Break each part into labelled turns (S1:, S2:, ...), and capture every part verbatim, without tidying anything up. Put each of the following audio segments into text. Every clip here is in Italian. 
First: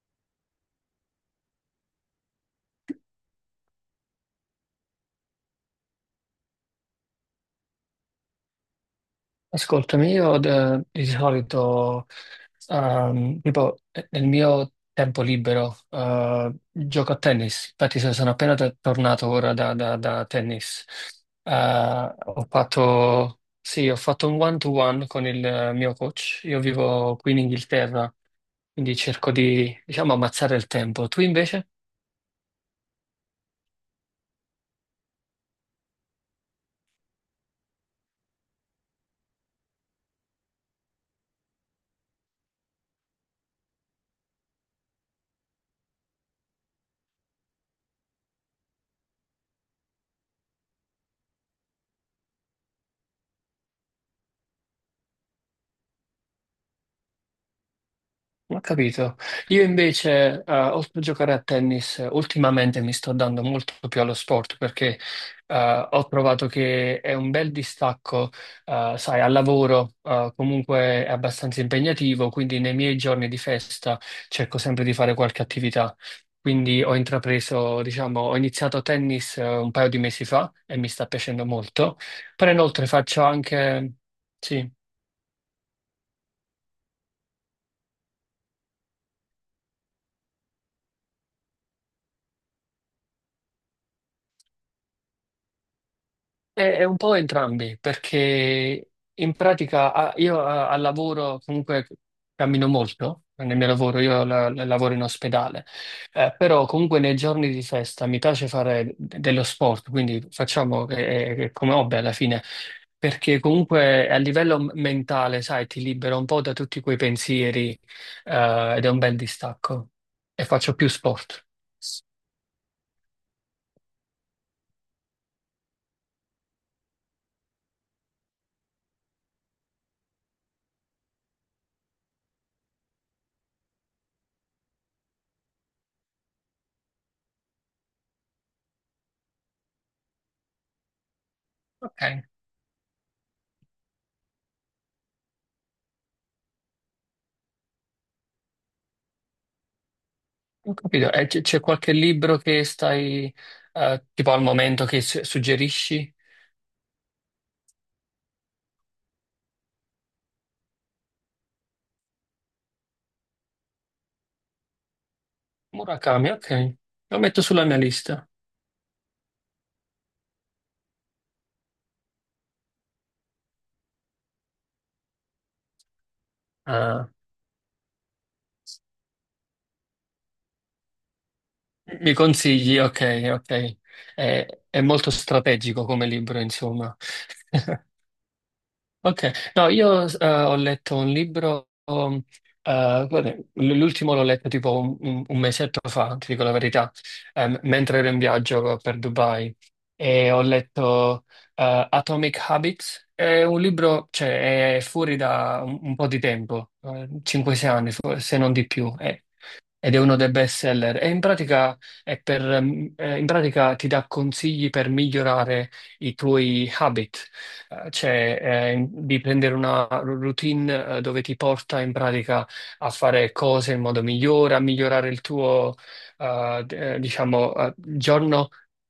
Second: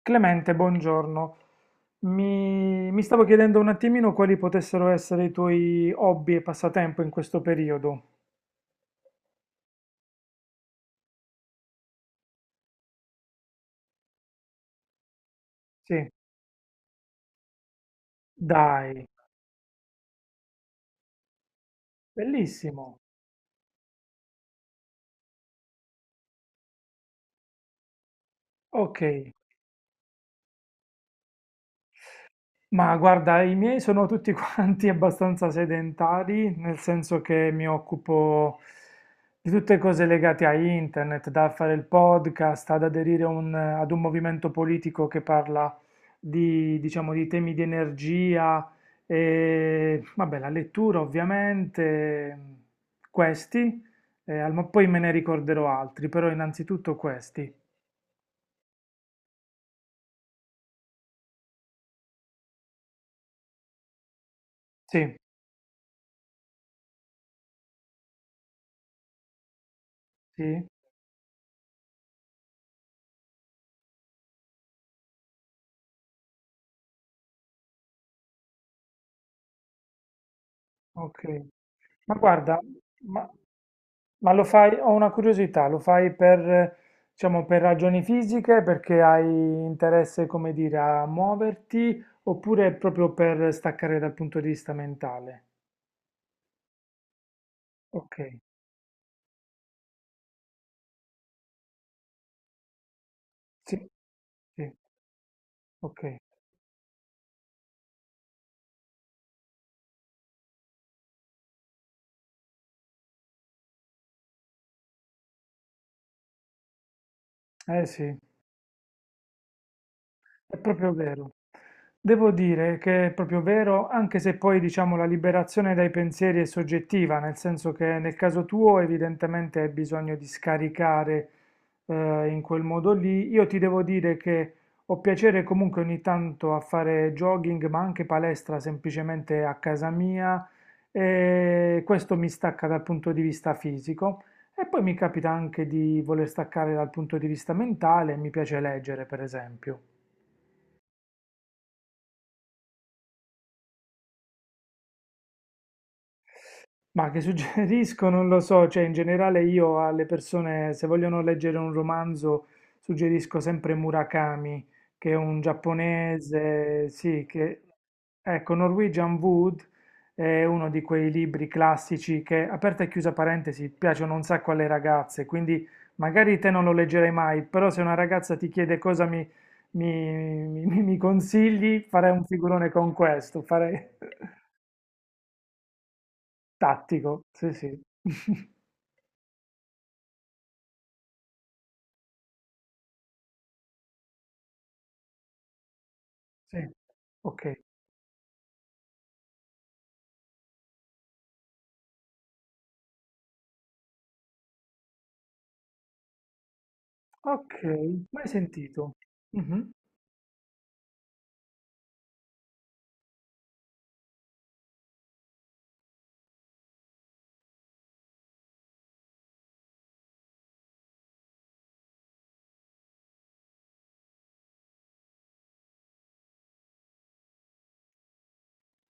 S1: Clemente, buongiorno. Mi, mi stavo chiedendo un attimino quali potessero essere i tuoi hobby e passatempo in questo periodo.
S2: Ascoltami, io eh, di solito, ehm, tipo, eh, nel mio tempo libero,
S1: Sì,
S2: eh, gioco a tennis. Infatti, so- sono appena t-
S1: dai,
S2: tornato ora da, da- da tennis. Eh, ho
S1: bellissimo.
S2: fatto, sì, ho fatto un one-to-one con il eh, mio coach. Io vivo qui in Inghilterra, quindi
S1: Ok,
S2: cerco di, diciamo, ammazzare il tempo. Tu invece?
S1: ma guarda, i miei sono tutti quanti abbastanza sedentari, nel senso che mi occupo di tutte cose legate a internet, da fare il podcast, ad aderire a un- ad un movimento politico che parla di, diciamo, di temi di energia e, vabbè, la lettura ovviamente, questi, eh, al- ma poi me ne ricorderò altri, però innanzitutto questi.
S2: Ho capito. Io invece, eh, oltre a giocare a tennis, eh, ultimamente mi sto dando molto più allo sport, perché
S1: Sì,
S2: eh, ho trovato che è un bel distacco, eh, sai, al lavoro eh,
S1: sì,
S2: comunque è abbastanza impegnativo, quindi nei miei giorni di festa cerco sempre di fare qualche attività. Quindi ho intrapreso, diciamo, ho iniziato tennis eh, un paio di mesi fa e mi sta
S1: ok.
S2: piacendo molto,
S1: Ma
S2: però
S1: guarda,
S2: inoltre faccio
S1: ma...
S2: anche...
S1: Ma lo
S2: Sì.
S1: fai, ho una curiosità, lo fai per, eh, diciamo, per ragioni fisiche, perché hai interesse, come dire, a muoverti, oppure proprio per staccare dal punto di vista mentale?
S2: È, è un po' entrambi,
S1: Ok,
S2: perché in pratica ah, io ah, al lavoro comunque cammino molto, nel mio
S1: sì,
S2: lavoro io la- la-
S1: sì,
S2: lavoro in ospedale,
S1: ok.
S2: eh, però comunque nei giorni di festa mi piace fare de- dello sport, quindi facciamo che- eh, che- come hobby alla fine, perché comunque a livello m- mentale, sai, ti libera un po' da tutti quei pensieri,
S1: Eh sì.
S2: eh, ed è un bel distacco e
S1: È
S2: faccio più
S1: proprio vero.
S2: sport.
S1: Devo dire che è proprio vero, anche se poi diciamo la liberazione dai pensieri è soggettiva, nel senso che nel caso tuo evidentemente hai bisogno di scaricare eh, in quel modo lì. Io ti devo dire che ho piacere comunque ogni tanto a fare jogging, ma anche palestra semplicemente a casa mia e
S2: Ok.
S1: questo mi stacca dal punto di vista fisico. E poi mi capita anche di voler staccare dal punto di vista mentale, mi piace leggere, per esempio.
S2: Ho capito. E c- c'è qualche libro che stai, eh, tipo al momento, che s- suggerisci?
S1: Ma che suggerisco? Non lo so, cioè in generale io alle persone, se vogliono leggere un romanzo, suggerisco sempre Murakami, che è un
S2: Murakami, ok.
S1: giapponese,
S2: Lo
S1: sì,
S2: metto
S1: che...
S2: sulla mia lista.
S1: Ecco, Norwegian Wood è uno di quei libri classici che, aperta e chiusa parentesi, piacciono un sacco alle ragazze, quindi magari te non lo
S2: Ah,
S1: leggerai mai, però se una ragazza ti chiede cosa mi, mi, mi- mi consigli, farei
S2: mi
S1: un figurone
S2: consigli?
S1: con
S2: Ok,
S1: questo,
S2: ok.
S1: farei
S2: È, è molto strategico come libro, insomma.
S1: tattico, sì sì.
S2: Ok, no, io eh, ho letto un libro, um, eh, guarda, l- l'ultimo l'ho letto tipo un, un- un mesetto fa, ti dico la
S1: Sì,
S2: verità,
S1: ok.
S2: ehm, mentre ero in viaggio per Dubai, e ho letto eh, Atomic Habits. È un libro, cioè, è fuori da un, un po' di tempo,
S1: Ok,
S2: cinque o sei anni forse,
S1: mai
S2: se non di
S1: sentito.
S2: più, eh
S1: Mhm.
S2: ed è uno dei best seller. E in pratica, è per, ehm, eh, in pratica ti dà consigli per migliorare i tuoi habit. Eh, cioè eh, in- di prendere una routine eh, dove ti porta in pratica a fare cose in modo migliore, a migliorare il tuo, eh, d- eh, diciamo, eh, giorno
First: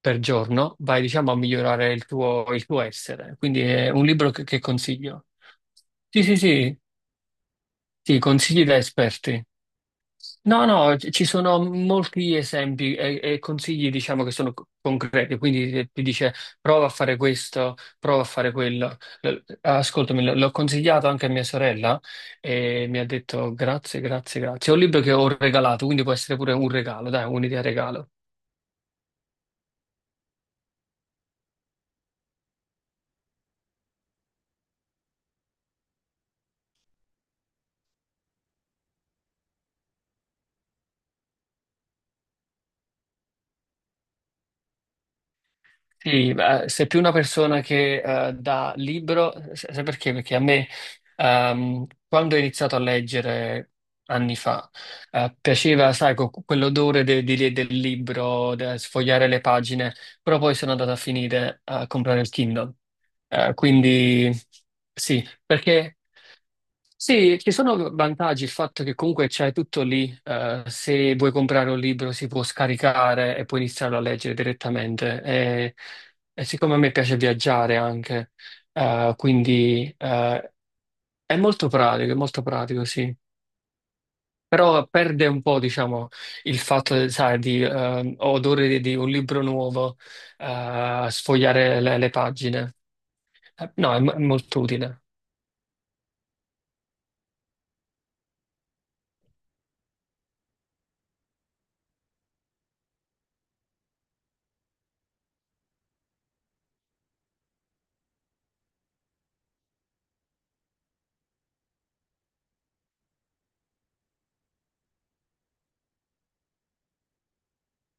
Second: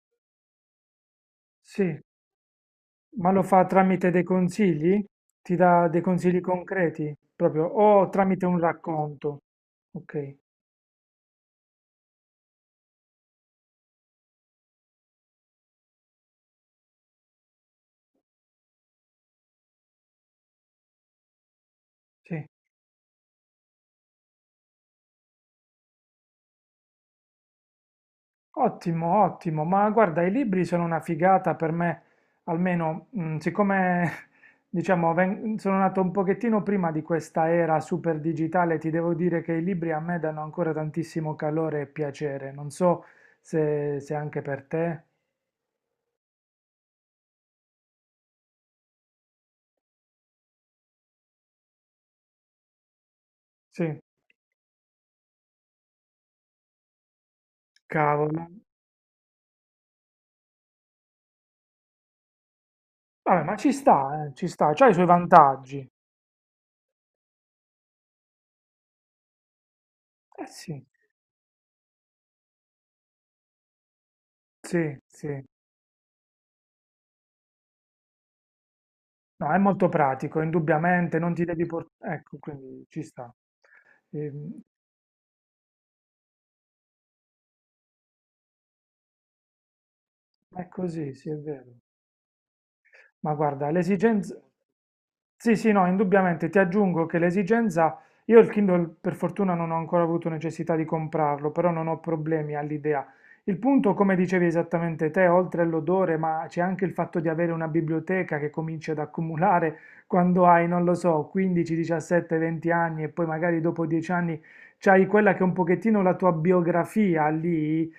S2: per giorno, vai, diciamo, a migliorare
S1: Sì,
S2: il tuo, il tuo
S1: ma
S2: essere.
S1: lo
S2: Quindi
S1: fa
S2: è un
S1: tramite dei
S2: libro che, che
S1: consigli?
S2: consiglio.
S1: Ti dà dei
S2: Sì, sì,
S1: consigli
S2: sì,
S1: concreti, proprio, o
S2: sì,
S1: tramite un
S2: consigli da
S1: racconto?
S2: esperti.
S1: Ok,
S2: No, no, ci ci sono molti esempi e, e consigli, diciamo, che sono co- concreti. Quindi eh, ti dice prova a fare questo, prova a fare quello. L- Ascoltami, l- l'ho consigliato anche a mia sorella
S1: sì.
S2: e mi ha detto grazie, grazie, grazie. È un libro che ho regalato, quindi può essere pure un regalo, dai, un'idea regalo.
S1: Ottimo, ottimo. Ma guarda, i libri sono una figata per me, almeno, mm, siccome, diciamo, ven- sono nato un pochettino prima di questa era super digitale, ti devo dire che i libri a me danno ancora tantissimo calore e piacere. Non so se se anche per te.
S2: Sì, eh, sei più una persona che eh, dà libro, sa- sai perché? Perché a me, ehm, quando ho iniziato a leggere
S1: Sì,
S2: anni fa, eh, piaceva, sai, co- quell'odore de- di- del
S1: cavolo.
S2: libro, de- sfogliare le pagine, però poi sono andato a finire a comprare il Kindle.
S1: Vabbè,
S2: Eh,
S1: ma ci sta,
S2: quindi
S1: eh, ci sta, c'ha i suoi
S2: sì,
S1: vantaggi.
S2: perché sì, ci sono vantaggi, il fatto che comunque c'hai tutto lì,
S1: Eh
S2: eh,
S1: sì,
S2: se vuoi comprare un libro si può scaricare e puoi iniziarlo a leggere
S1: sì,
S2: direttamente.
S1: sì.
S2: E, e siccome a me piace viaggiare anche, eh,
S1: No, è molto
S2: quindi
S1: pratico,
S2: eh,
S1: indubbiamente, non
S2: è
S1: ti devi
S2: molto pratico, è
S1: portare... Ecco,
S2: molto pratico,
S1: quindi ci
S2: sì.
S1: sta. Ehm,
S2: Però perde un po', diciamo, il fatto, sai, di eh, odore di, di un libro nuovo,
S1: è
S2: eh,
S1: così, sì, è vero.
S2: sfogliare le, le pagine.
S1: Ma guarda,
S2: Eh, no, è, mo- è
S1: l'esigenza...
S2: molto utile,
S1: Sì, sì, no, indubbiamente ti aggiungo che l'esigenza... Io il Kindle per fortuna non ho ancora avuto necessità di comprarlo, però non ho problemi all'idea. Il punto, come dicevi esattamente te, oltre all'odore, ma c'è anche il fatto di avere una biblioteca che cominci ad accumulare quando hai, non lo so, quindici, diciassette, venti anni e poi magari dopo dieci anni c'hai quella che è un pochettino la tua biografia lì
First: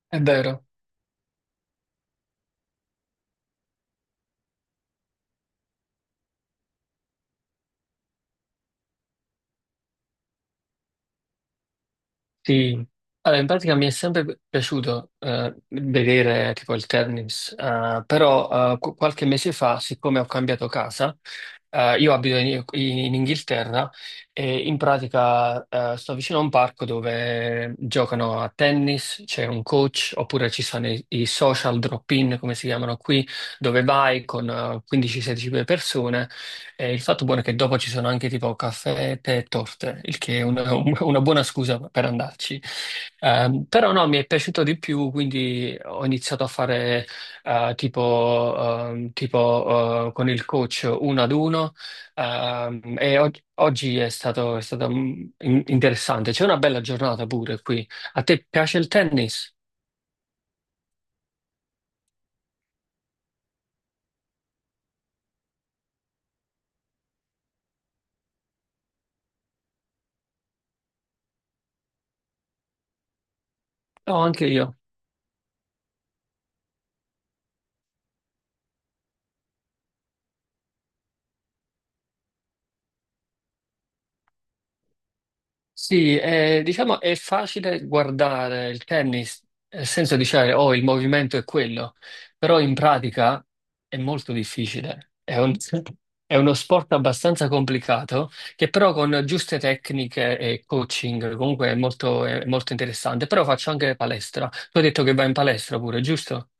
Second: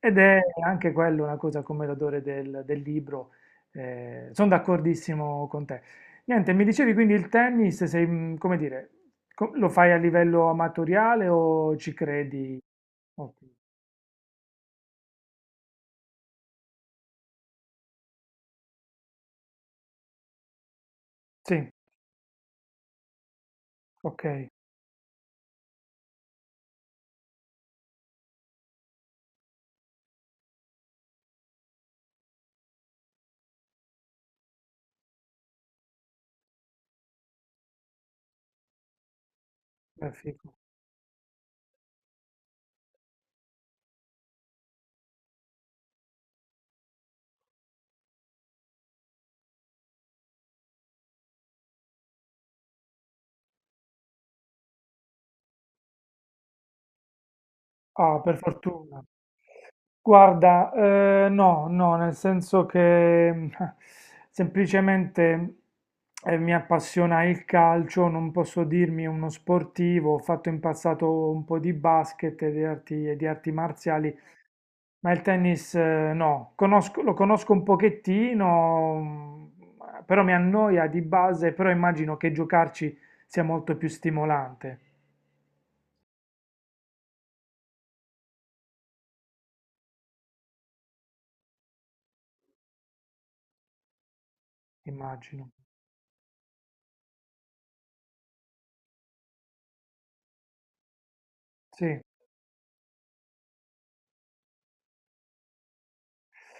S1: ed
S2: è
S1: è
S2: vero.
S1: anche quello una cosa come l'odore del del libro. Eh, sono d'accordissimo con te. Niente, mi dicevi quindi il tennis, sei, mm, come dire, co- lo fai a livello amatoriale o ci credi?
S2: Sì,
S1: Ok.
S2: allora in pratica mi è sempre piaciuto eh, vedere tipo il tennis, eh, però eh, qu- qualche mese fa, siccome ho cambiato casa,
S1: Sì,
S2: eh, io abito in, in Inghilterra.
S1: ok,
S2: E in pratica eh, sto vicino a un parco dove giocano a tennis, c'è un coach, oppure ci sono i, i social drop-in, come si chiamano qui, dove vai con eh, quindici sedici persone, e il fatto buono è che dopo ci sono anche tipo caffè, tè e torte,
S1: beh,
S2: il che è
S1: figo.
S2: una, un- una buona scusa per andarci. Ehm, però no, mi è piaciuto di più, quindi ho iniziato a fare eh, tipo, ehm, tipo, eh, con il coach uno ad uno. ehm, e og- oggi è stato, è stato, mm, in- interessante. C'è una bella giornata pure qui.
S1: Ah,
S2: A
S1: per
S2: te piace il
S1: fortuna.
S2: tennis?
S1: Guarda, eh, no, no, nel senso che mm, semplicemente eh, mi appassiona il calcio, non posso dirmi uno sportivo, ho fatto in passato un po' di basket e di arti, e di arti
S2: No,
S1: marziali.
S2: anche io.
S1: Ma il tennis eh, no, Conosco- lo conosco un pochettino, mm, però mi annoia di base, però immagino che giocarci sia molto più stimolante,
S2: Sì, eh, diciamo è facile guardare il tennis, nel senso di dire, oh, il movimento è quello, però in pratica è molto difficile. È
S1: immagino.
S2: un- è uno sport abbastanza complicato, che però con giuste tecniche e coaching comunque è
S1: Sì.
S2: molto, è molto interessante. Però faccio anche palestra. Tu hai detto che vai in palestra pure, giusto?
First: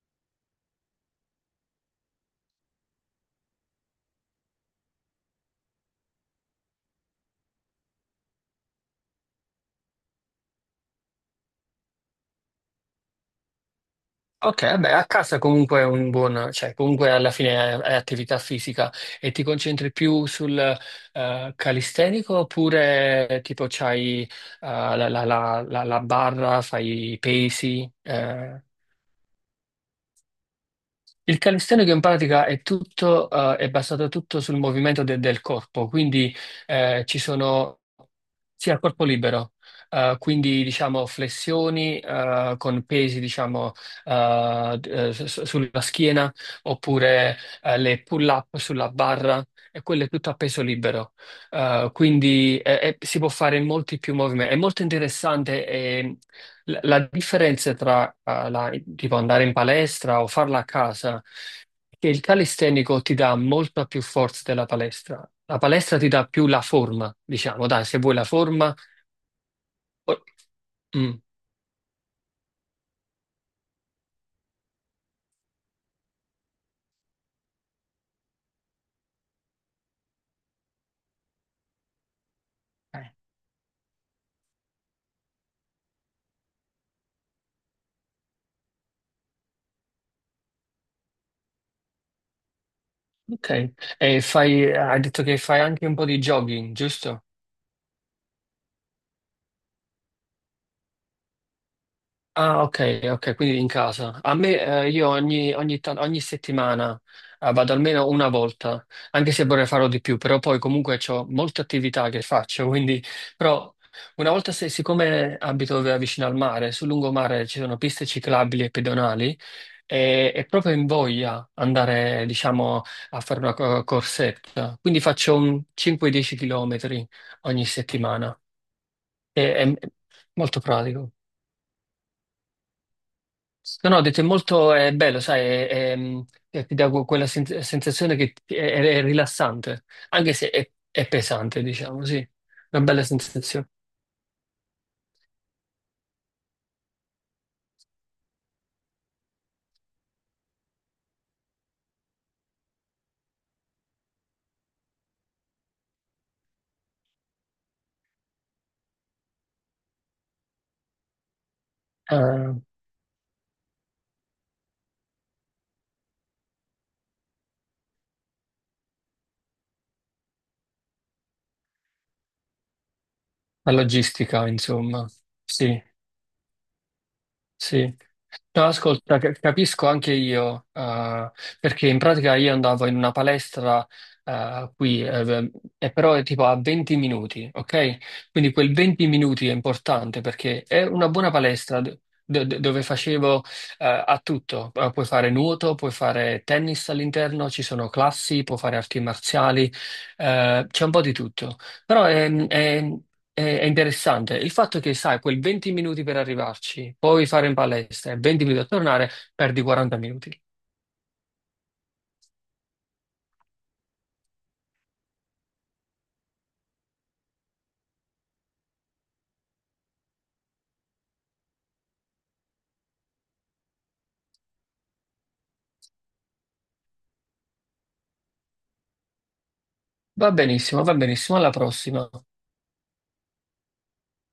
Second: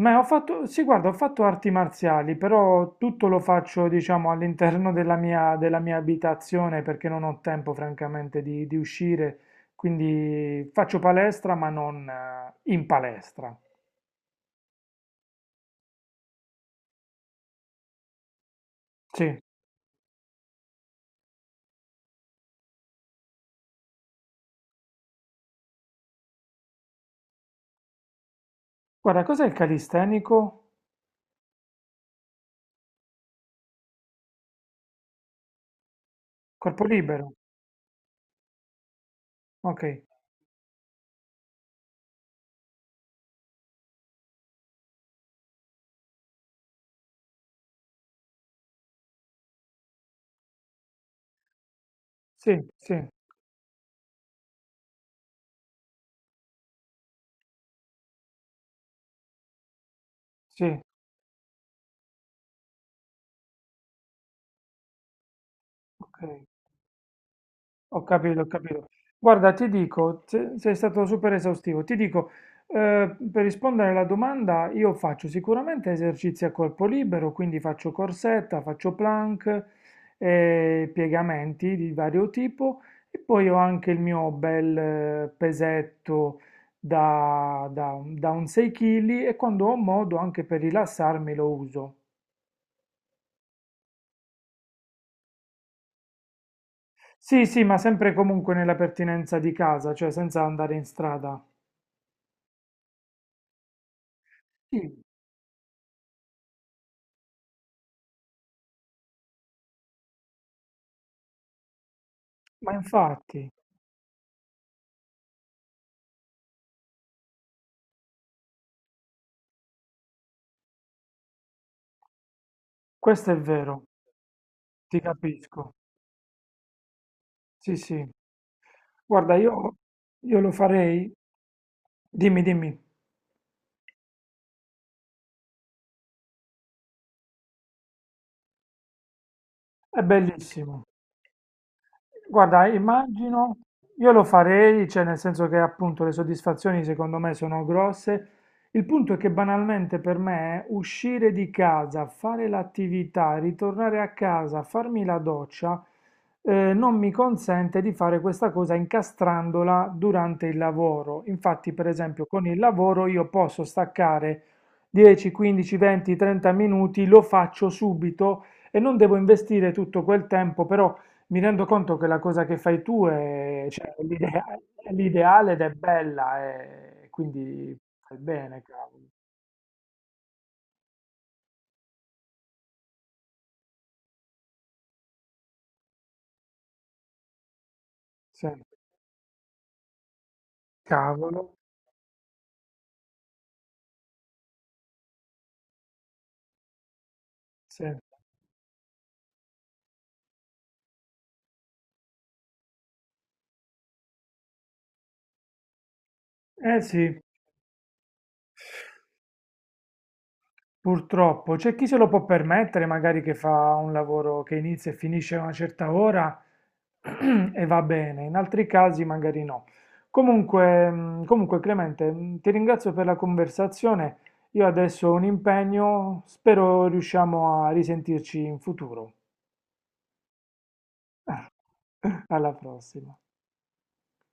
S1: Ma ho fatto, sì, guarda, ho fatto arti marziali, però tutto lo faccio, diciamo, all'interno della mia, della mia abitazione perché non ho tempo, francamente, di, di uscire, quindi faccio palestra, ma non eh, in palestra.
S2: Ok, beh, a casa comunque è un buon, cioè comunque alla fine è, è attività fisica, e
S1: Sì.
S2: ti concentri più sul eh, calistenico oppure eh, tipo c'hai eh, la, la- la- la- la barra, fai i pesi? Eh?
S1: Guarda, cos'è il calistenico?
S2: Il calisthenico in pratica è tutto, eh, è basato tutto sul movimento de- del corpo, quindi
S1: Corpo
S2: eh, ci
S1: libero.
S2: sono sia il corpo libero,
S1: Ok.
S2: eh, quindi diciamo flessioni eh, con pesi, diciamo, eh, eh, su- su- sulla schiena, oppure eh, le pull-up sulla barra, e quello è tutto a peso libero. Eh,
S1: Sì,
S2: quindi eh,
S1: sì,
S2: eh, si può fare molti più movimenti. È molto interessante. Ehm, la la differenza tra eh, la- tipo andare in palestra o farla
S1: sì,
S2: a casa, è che il calistenico ti dà molta più forza della palestra. La palestra ti
S1: ok,
S2: dà più la forma, diciamo, dai, se
S1: ho
S2: vuoi la
S1: capito, ho
S2: forma.
S1: capito. Guarda, ti dico,
S2: o-
S1: se- sei stato
S2: Mm.
S1: super esaustivo, ti dico, eh, per rispondere alla domanda, io faccio sicuramente esercizi a corpo libero, quindi faccio corsetta, faccio plank, eh, piegamenti di vario tipo
S2: Eh,
S1: e poi ho anche il mio bel eh, pesetto da, da, da un sei chili e quando ho modo anche per rilassarmi lo uso.
S2: Ok, e fai, hai detto che fai anche un po' di jogging, giusto?
S1: Sì, sì, ma sempre e comunque nella pertinenza di casa, cioè senza andare in strada.
S2: Ah, ok, ok, quindi in casa. A me, eh,
S1: Sì,
S2: io ogni, ogni tan- ogni settimana, eh, vado almeno una volta, anche se vorrei farlo di più, però poi comunque ho molte attività che faccio,
S1: ma
S2: quindi,
S1: infatti,
S2: però una volta, se, siccome abito v- vicino al mare, sul lungomare ci sono piste ciclabili e pedonali, e, e proprio in voglia andare, diciamo, a
S1: questo è
S2: fare una co-
S1: vero,
S2: corsetta.
S1: ti
S2: Quindi faccio un
S1: capisco.
S2: cinque dieci chilometri km ogni
S1: Sì, sì.
S2: settimana.
S1: Guarda,
S2: E- è
S1: io, io lo
S2: molto
S1: farei.
S2: pratico.
S1: Dimmi, dimmi,
S2: No, no, ho detto è molto è bello, sai, è- è, mm, eh, ti dà que- quella sen- sensazione che ti- è, è- è rilassante,
S1: è
S2: anche se è,
S1: bellissimo.
S2: è pesante, diciamo, sì,
S1: Guarda,
S2: una bella
S1: immagino,
S2: sensazione.
S1: io lo farei, cioè nel senso che appunto le soddisfazioni secondo me sono grosse. Il punto è che banalmente per me uscire di casa, fare l'attività, ritornare a casa, farmi la doccia, eh, non mi consente di fare questa cosa incastrandola durante il lavoro. Infatti, per esempio, con
S2: Ah,
S1: il lavoro io posso staccare dieci, quindici, venti, trenta minuti, lo faccio subito e non devo investire tutto quel tempo, però mi rendo conto che la cosa che fai tu è,
S2: la
S1: cioè, è l'idea-
S2: logistica,
S1: è
S2: insomma,
S1: l'ideale ed è
S2: sì.
S1: bella, e quindi
S2: Sì.
S1: fai bene,
S2: No,
S1: cavolo.
S2: ascolta, ca- capisco anche io, eh, perché in pratica io andavo in una palestra, eh, qui, eh, e però è tipo a venti minuti, ok?
S1: Sì,
S2: Quindi quel venti minuti è importante perché è una buona
S1: cavolo.
S2: palestra d- d- d- dove facevo, eh, a tutto. Eh, Puoi fare nuoto, puoi fare tennis all'interno, ci
S1: Sì.
S2: sono classi, puoi fare arti marziali, eh, c'è un po' di tutto. Però è, è è interessante il fatto che, sai, quel venti minuti per
S1: Eh
S2: arrivarci,
S1: sì,
S2: poi fare in palestra e venti minuti a tornare, perdi quaranta minuti.
S1: purtroppo. C'è chi se lo può permettere, magari che fa un lavoro che inizia e finisce a una certa ora e va bene, in altri casi magari no. Comunque, mh, comunque Clemente, mh, ti ringrazio per la conversazione. Io adesso ho un impegno, spero riusciamo a risentirci in futuro.
S2: Va benissimo, va benissimo, alla prossima.
S1: Alla prossima.